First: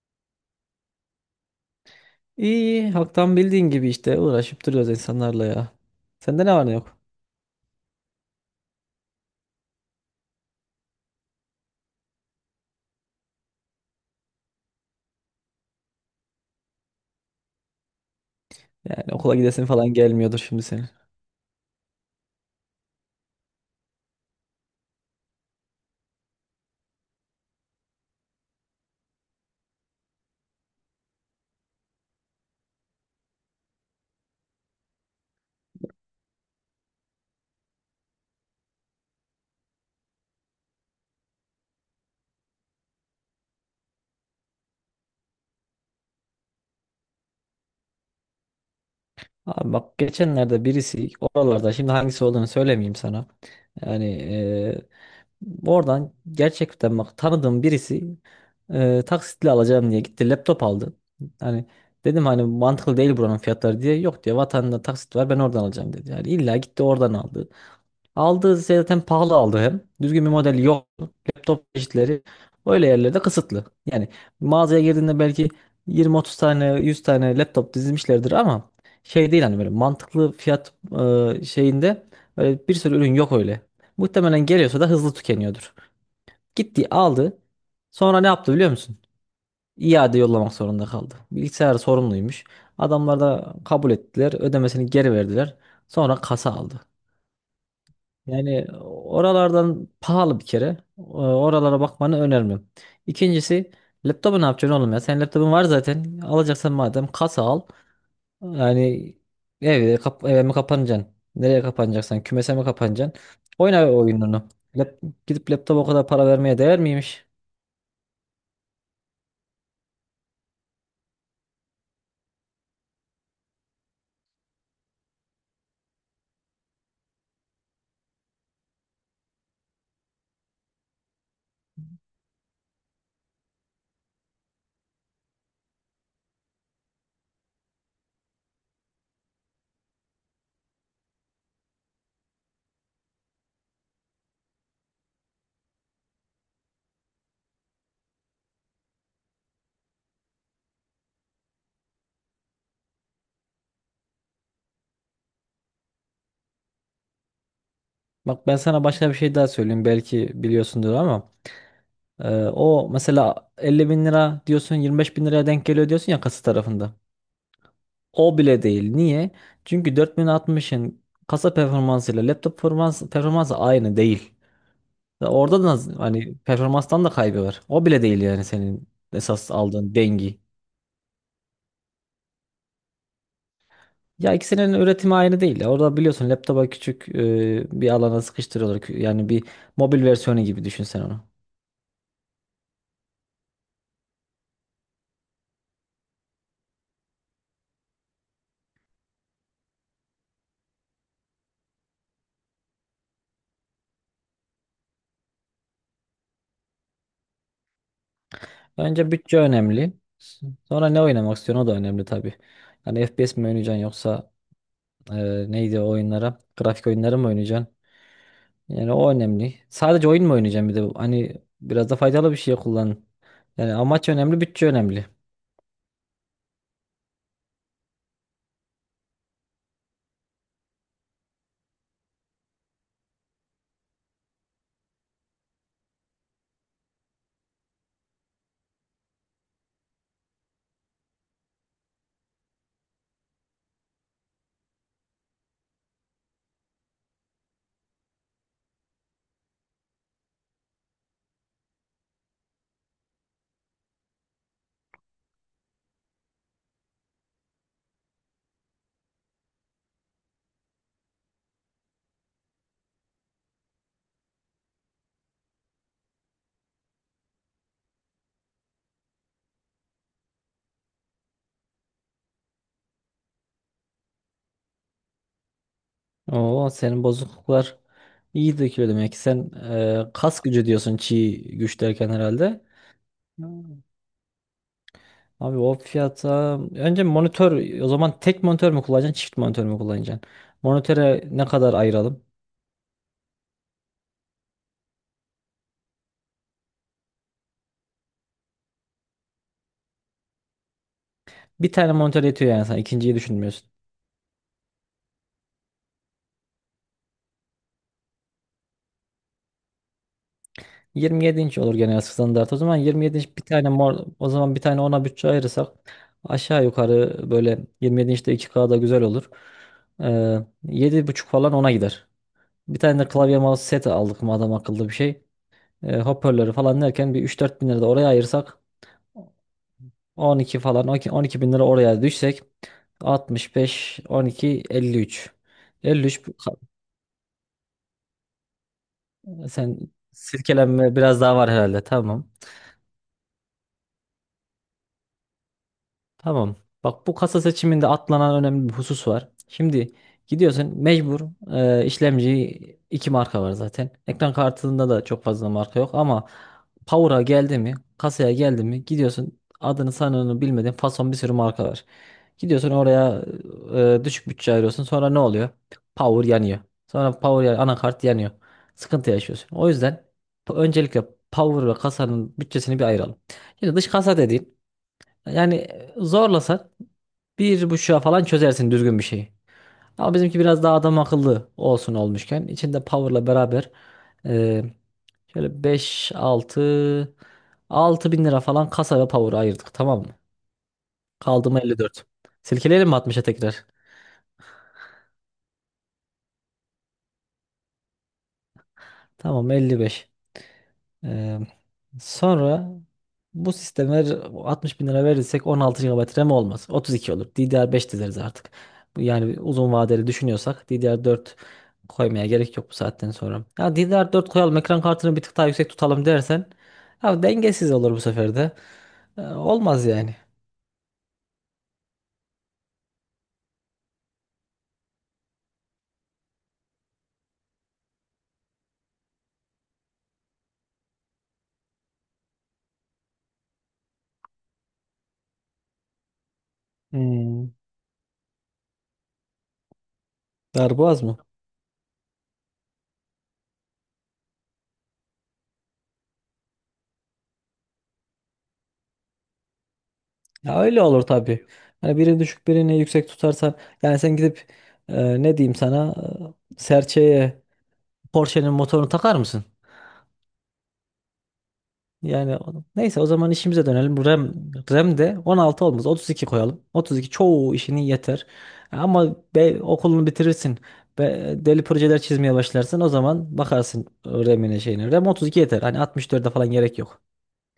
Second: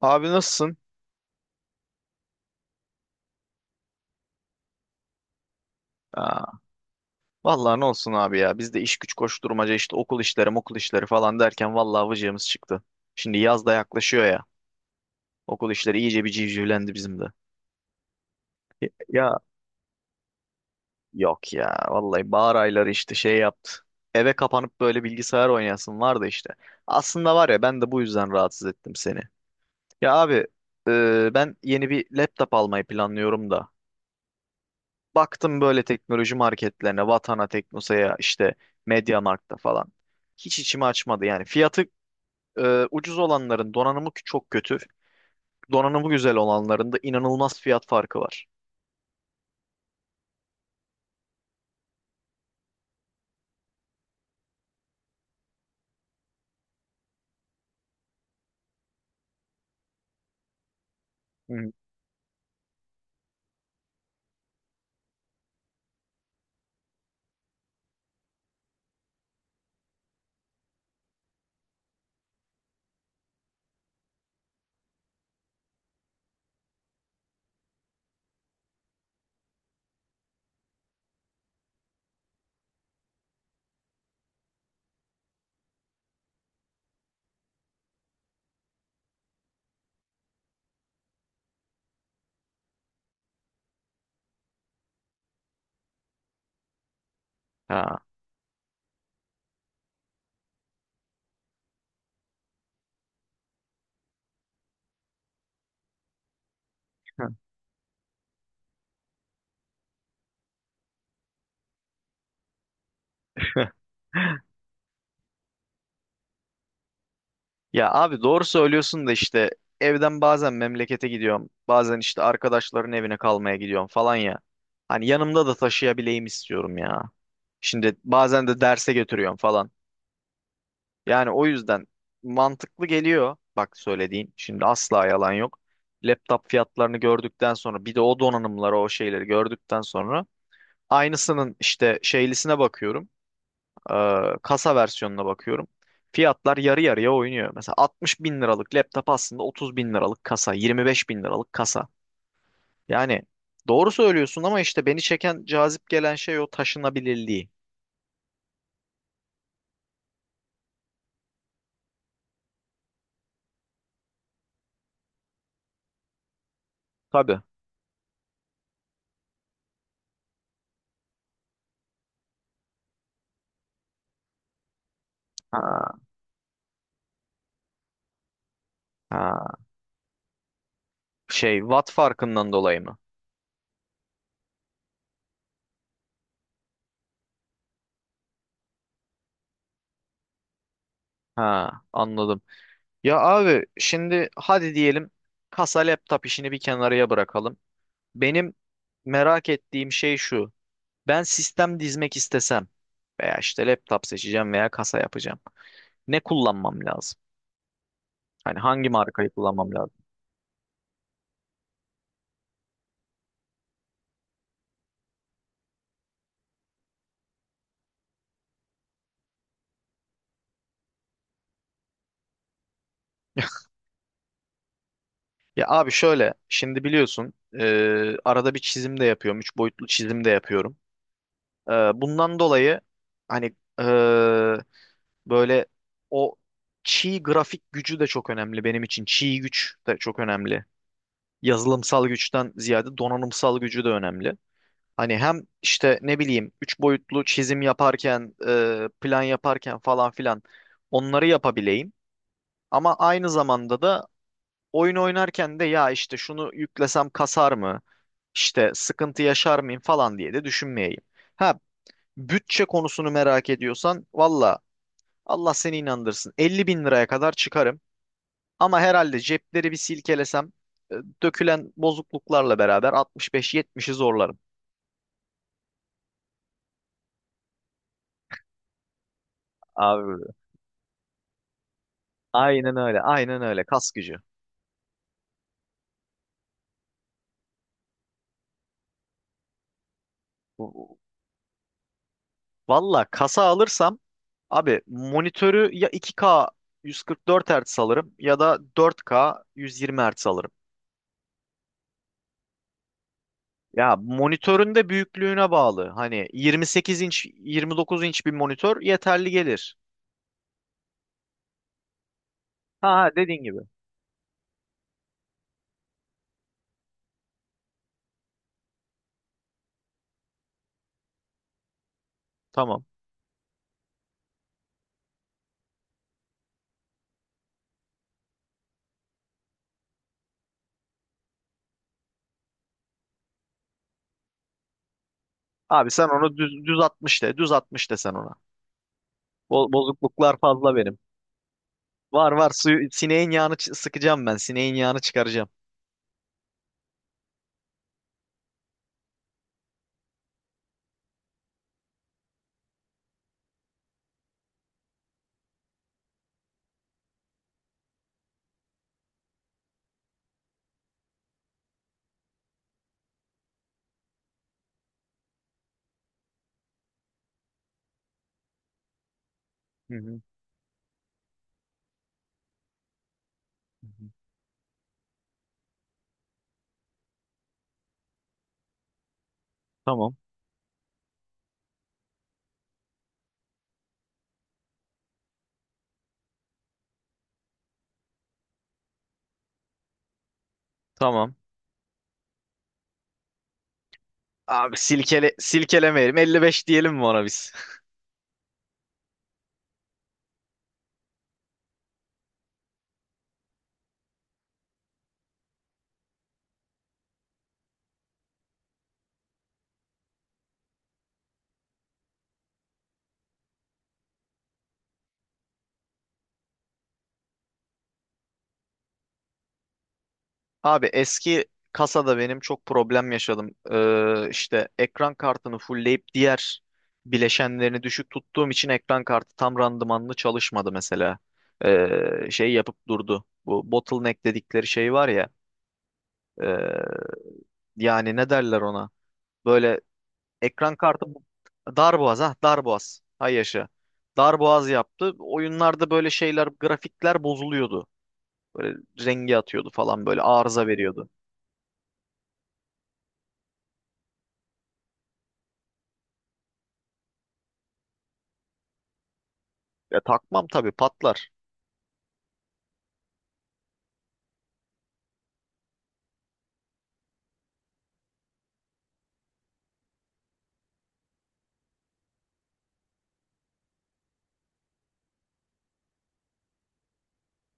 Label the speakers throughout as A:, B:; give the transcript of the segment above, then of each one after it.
A: Abi nasılsın?
B: İyi, halktan bildiğin gibi işte uğraşıp duruyoruz insanlarla ya.
A: Aa,
B: Sende ne var ne yok?
A: vallahi ne olsun abi ya. Biz de iş güç koşturmaca işte okul işleri, okul işleri falan derken vallahi vıcığımız çıktı. Şimdi yaz da yaklaşıyor ya. Okul işleri iyice bir civcivlendi bizim de.
B: Yani okula
A: Ya
B: gidesin falan gelmiyordur şimdi senin.
A: yok ya. Vallahi bahar ayları işte şey yaptı. Eve kapanıp böyle bilgisayar oynayasın vardı işte. Aslında var ya ben de bu yüzden rahatsız ettim seni. Ya abi, ben yeni bir laptop almayı planlıyorum da. Baktım böyle teknoloji marketlerine, Vatana, Teknosa'ya, işte MediaMarkt'ta falan. Hiç içimi açmadı yani. Fiyatı ucuz olanların donanımı çok kötü. Donanımı güzel olanların da inanılmaz fiyat farkı var.
B: Abi bak geçenlerde birisi oralarda şimdi hangisi olduğunu söylemeyeyim sana. Yani oradan gerçekten bak tanıdığım birisi taksitle alacağım diye gitti laptop aldı.
A: Hı
B: Hani
A: hı.
B: dedim hani mantıklı değil buranın fiyatları diye. Yok diyor vatanda taksit var ben oradan alacağım dedi. Yani illa gitti oradan aldı. Aldığı şey zaten pahalı aldı hem. Düzgün bir model yok. Laptop çeşitleri öyle yerlerde kısıtlı. Yani mağazaya girdiğinde belki 20-30 tane 100 tane laptop dizilmişlerdir ama şey değil hani böyle mantıklı fiyat şeyinde böyle bir sürü ürün yok öyle. Muhtemelen geliyorsa da hızlı tükeniyordur. Gitti aldı. Sonra ne yaptı biliyor musun? İade yollamak zorunda kaldı. Bilgisayar sorumluymuş. Adamlar da kabul ettiler. Ödemesini geri verdiler. Sonra kasa aldı. Yani oralardan pahalı bir kere. Oralara bakmanı önermiyorum. İkincisi laptopu ne yapacaksın oğlum ya? Senin laptopun var zaten. Alacaksan madem
A: Ha.
B: kasa al. Yani evde kap eve mi kapanacaksın? Nereye kapanacaksan kümese mi kapanacaksın? Oyna oyununu. Lap gidip laptopa o kadar para vermeye değer miymiş?
A: Ya abi doğru söylüyorsun da işte evden bazen memlekete gidiyorum. Bazen işte arkadaşların evine kalmaya gidiyorum falan ya. Hani yanımda da taşıyabileyim istiyorum ya. Şimdi bazen de derse götürüyorum falan. Yani o yüzden mantıklı geliyor. Bak söylediğin şimdi asla yalan yok. Laptop fiyatlarını gördükten sonra bir de o donanımları o şeyleri gördükten sonra aynısının işte şeylisine bakıyorum. Kasa versiyonuna bakıyorum. Fiyatlar yarı yarıya oynuyor. Mesela 60 bin liralık laptop aslında 30 bin liralık kasa, 25 bin liralık kasa. Yani doğru söylüyorsun ama işte beni çeken, cazip gelen şey o taşınabilirliği.
B: Bak ben sana başka bir şey daha söyleyeyim. Belki biliyorsundur ama o mesela 50 bin lira diyorsun 25 bin liraya denk geliyor diyorsun ya kasa tarafında.
A: Tabii.
B: O bile değil. Niye? Çünkü 4060'ın kasa performansıyla laptop performansı aynı değil. Ve orada
A: Ha,
B: da hani performanstan da kaybı var. O bile değil yani senin
A: ha.
B: esas aldığın dengi.
A: Şey, watt farkından dolayı mı?
B: Ya ikisinin üretimi aynı değil ya. Orada biliyorsun laptopa küçük bir alana sıkıştırıyorlar. Yani bir mobil versiyonu gibi düşün sen onu.
A: Ha, anladım. Ya abi şimdi hadi diyelim kasa laptop işini bir kenarıya bırakalım. Benim merak ettiğim şey şu. Ben sistem dizmek istesem veya işte laptop seçeceğim veya kasa yapacağım. Ne kullanmam lazım? Hani hangi
B: Önce
A: markayı
B: bütçe
A: kullanmam
B: önemli.
A: lazım?
B: Sonra ne oynamak istiyorsun o da önemli tabii. Yani FPS mi oynayacaksın yoksa e, neydi o oyunlara? Grafik oyunları mı oynayacaksın? Yani o önemli. Sadece oyun mu oynayacağım bir de? Hani biraz da faydalı bir şey kullan. Yani amaç önemli, bütçe önemli.
A: Ya abi şöyle, şimdi biliyorsun, arada bir çizim de yapıyorum. Üç boyutlu çizim de yapıyorum. E, Bundan dolayı hani, böyle, o çiğ grafik gücü de çok önemli benim için. Çiğ güç de çok önemli. Yazılımsal güçten ziyade donanımsal gücü de önemli. Hani hem işte ne bileyim üç boyutlu çizim yaparken, plan yaparken falan filan onları yapabileyim. Ama aynı zamanda da oyun oynarken de ya işte şunu yüklesem kasar mı? İşte sıkıntı yaşar mıyım falan diye de düşünmeyeyim. Ha, bütçe konusunu merak ediyorsan valla Allah seni inandırsın. 50 bin liraya kadar çıkarım. Ama herhalde cepleri bir silkelesem, e, dökülen bozukluklarla beraber 65-70'i zorlarım.
B: Oo senin bozukluklar iyi dökülüyor demek ki. Sen
A: Abi
B: kas gücü diyorsun çiğ güç derken herhalde.
A: aynen öyle. Aynen öyle. Kas gücü.
B: Abi o fiyata önce monitör o zaman tek monitör mü kullanacaksın çift monitör mü kullanacaksın? Monitöre ne kadar ayıralım?
A: Valla kasa alırsam abi monitörü ya 2K 144 Hz alırım ya da 4K 120 Hz alırım.
B: Bir tane monitör yetiyor yani sen ikinciyi düşünmüyorsun.
A: Ya monitörün de büyüklüğüne bağlı. Hani 28 inç 29 inç bir monitör yeterli gelir.
B: 27 inç olur genel standart. O zaman
A: Ha ha,
B: 27 inç
A: dediğin
B: bir
A: gibi.
B: tane mor o zaman bir tane ona bütçe ayırırsak aşağı yukarı böyle 27 inçte 2K da güzel olur. Ee, yedi buçuk falan ona gider. Bir
A: Tamam.
B: tane de klavye mouse seti aldık mı adam akıllı bir şey. Hoparlörü falan derken bir üç dört bin lira da oraya ayırsak 12 falan on iki bin lira oraya düşsek 65 12 53.
A: Abi sen
B: 53 bu-
A: onu düz 60 de. Düz 60 de sen ona. Bo-
B: Sen
A: bozukluklar fazla
B: silkelenme
A: benim.
B: biraz daha var herhalde, tamam.
A: Var var, suyu sineğin yağını sıkacağım ben. Sineğin yağını çıkaracağım.
B: Tamam. Bak bu kasa seçiminde atlanan önemli bir husus var. Şimdi gidiyorsun mecbur işlemci iki marka var zaten. Ekran kartında da çok fazla marka yok ama Power'a geldi mi, kasaya geldi mi gidiyorsun adını sanını bilmediğin fason bir sürü marka var. Gidiyorsun oraya düşük bütçe ayırıyorsun. Sonra ne oluyor? Power yanıyor. Sonra power anakart yanıyor. Sıkıntı yaşıyorsun. O
A: Hı
B: yüzden
A: hı.
B: öncelikle power ve kasanın bütçesini bir ayıralım. Şimdi
A: Hı
B: dış
A: hı.
B: kasa dediğin yani zorlasak bir buçuğa falan çözersin düzgün bir şeyi. Ama
A: Tamam.
B: bizimki biraz daha adam akıllı olsun olmuşken içinde power'la beraber e, şöyle 5 6 6 bin lira falan kasa ve power ayırdık, tamam mı?
A: Tamam.
B: Kaldı mı 54. Silkeleyelim mi 60'a tekrar?
A: Abi silkelemeyelim. 55 diyelim mi ona biz?
B: Tamam 55. Ee, sonra bu sisteme 60 bin lira verirsek 16 GB RAM olmaz. 32 olur. DDR5 dizeriz artık. Yani uzun vadeli düşünüyorsak DDR4 koymaya gerek yok bu saatten sonra. Ya DDR4 koyalım ekran kartını bir tık daha yüksek tutalım dersen ya dengesiz olur bu sefer de. Olmaz yani.
A: Abi eski kasada benim çok problem yaşadım. İşte ekran kartını fullleyip diğer bileşenlerini düşük tuttuğum için ekran kartı tam randımanlı çalışmadı mesela. Şey yapıp durdu. Bu bottleneck dedikleri şey var ya. e,
B: Hmm,
A: Yani ne derler ona? Böyle ekran
B: darboğaz
A: kartı
B: mı?
A: bu- Darboğaz, ha, darboğaz. Hay yaşa. Darboğaz yaptı. Oyunlarda böyle şeyler, grafikler bozuluyordu. Böyle rengi atıyordu falan, böyle
B: Ya
A: arıza
B: öyle olur
A: veriyordu.
B: tabii. Yani birini düşük birini yüksek tutarsan yani sen gidip ne diyeyim sana serçeye Porsche'nin motorunu takar mısın?
A: Ya takmam tabii, patlar.
B: Yani neyse o zaman işimize dönelim. Bu RAM de 16 olmaz. 32 koyalım. 32 çoğu işini yeter. Ama be, okulunu bitirirsin. Be, deli projeler çizmeye başlarsın. O zaman bakarsın RAM'ine şeyine. RAM 32 yeter. Hani 64'e falan gerek yok.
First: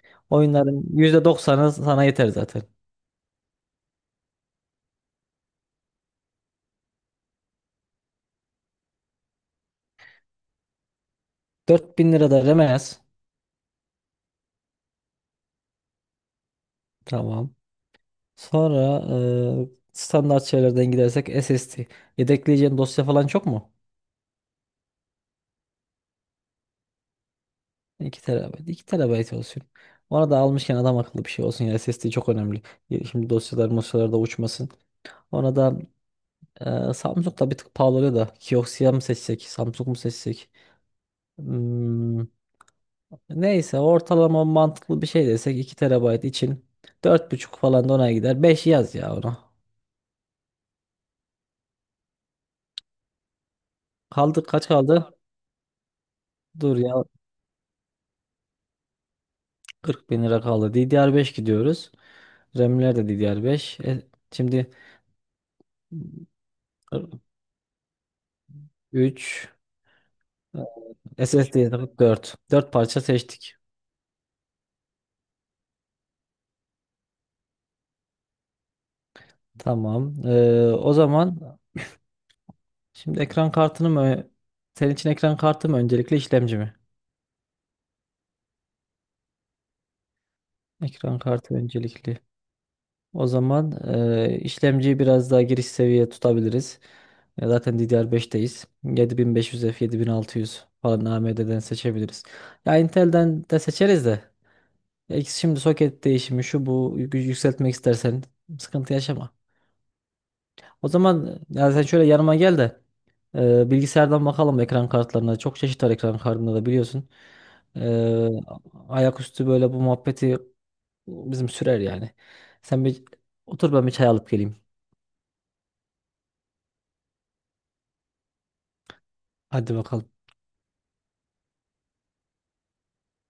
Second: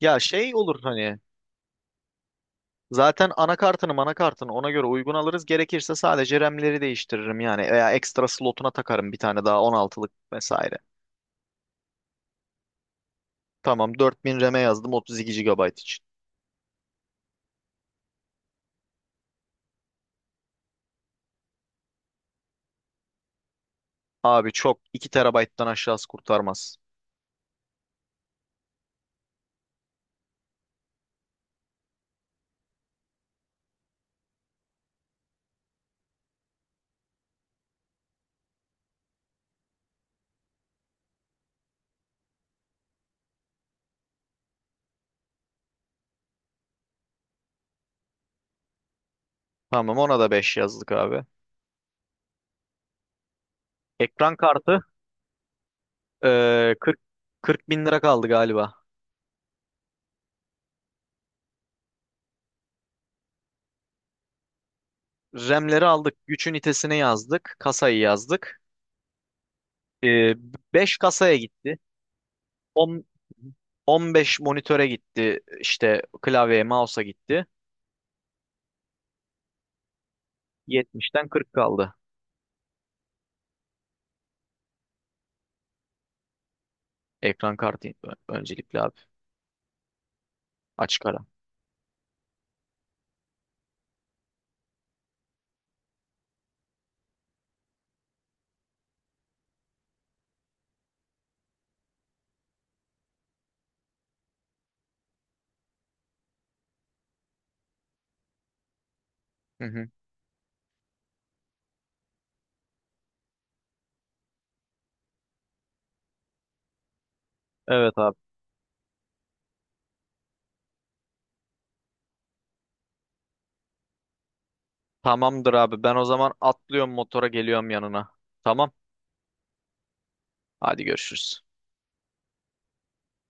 A: Ya şey olur,
B: Oyunların
A: hani
B: %90'ı sana yeter zaten.
A: zaten anakartını manakartını ona göre uygun alırız. Gerekirse sadece RAM'leri değiştiririm yani veya ekstra slotuna takarım bir tane daha 16'lık vesaire.
B: 4000 lira da RAM'e yaz.
A: Tamam, 4000 RAM'e yazdım, 32 gigabayt için.
B: Tamam. Sonra standart şeylerden gidersek SSD. Yedekleyeceğin dosya falan çok mu?
A: Abi çok, 2 TB'dan aşağısı kurtarmaz.
B: 2 terabayt. 2 terabayt olsun. Ona da almışken adam akıllı bir şey olsun. Yani SSD çok önemli. Şimdi dosyalar mosyalar da uçmasın. Ona da Samsung da bir tık pahalı da. Kioxia mı seçsek? Samsung mu seçsek? Hmm, neyse ortalama mantıklı bir şey desek 2 terabayt için dört buçuk falan da ona gider. Beş yaz ya ona.
A: Tamam, ona da 5 yazdık abi. Ekran
B: Kaldı kaç
A: kartı.
B: kaldı?
A: Ee,
B: Dur ya
A: 40 40 bin lira kaldı galiba.
B: 40 bin lira kaldı. DDR5 gidiyoruz. RAM'ler de DDR5. Şimdi
A: RAM'leri aldık. Güç ünitesine yazdık. Kasayı yazdık.
B: 3.
A: Ee, 5 kasaya
B: SSD
A: gitti.
B: dört parça
A: 10,
B: seçtik.
A: 15 monitöre gitti. İşte klavyeye, mouse'a gitti.
B: Tamam. O
A: 70'ten 40
B: zaman
A: kaldı.
B: şimdi ekran kartını mı senin için ekran kartı mı öncelikli işlemci mi?
A: Ekran kartı öncelikli abi. Açık ara.
B: Ekran kartı öncelikli. O zaman işlemciyi biraz daha giriş seviye tutabiliriz. Zaten DDR5'teyiz. 7500F, 7600 falan AMD'den seçebiliriz. Ya Intel'den de seçeriz de. Ya ikisi şimdi soket değişimi şu bu yükseltmek istersen sıkıntı yaşama.
A: Hı hı.
B: O zaman ya sen şöyle yanıma gel de bilgisayardan bakalım ekran kartlarına. Çok çeşit var ekran kartında da biliyorsun.
A: Evet abi.
B: E, ayaküstü böyle bu muhabbeti bizim sürer yani. Sen bir otur ben bir çay alıp geleyim.
A: Tamamdır abi. Ben o zaman atlıyorum motora, geliyorum yanına. Tamam.
B: Hadi bakalım.
A: Hadi görüşürüz.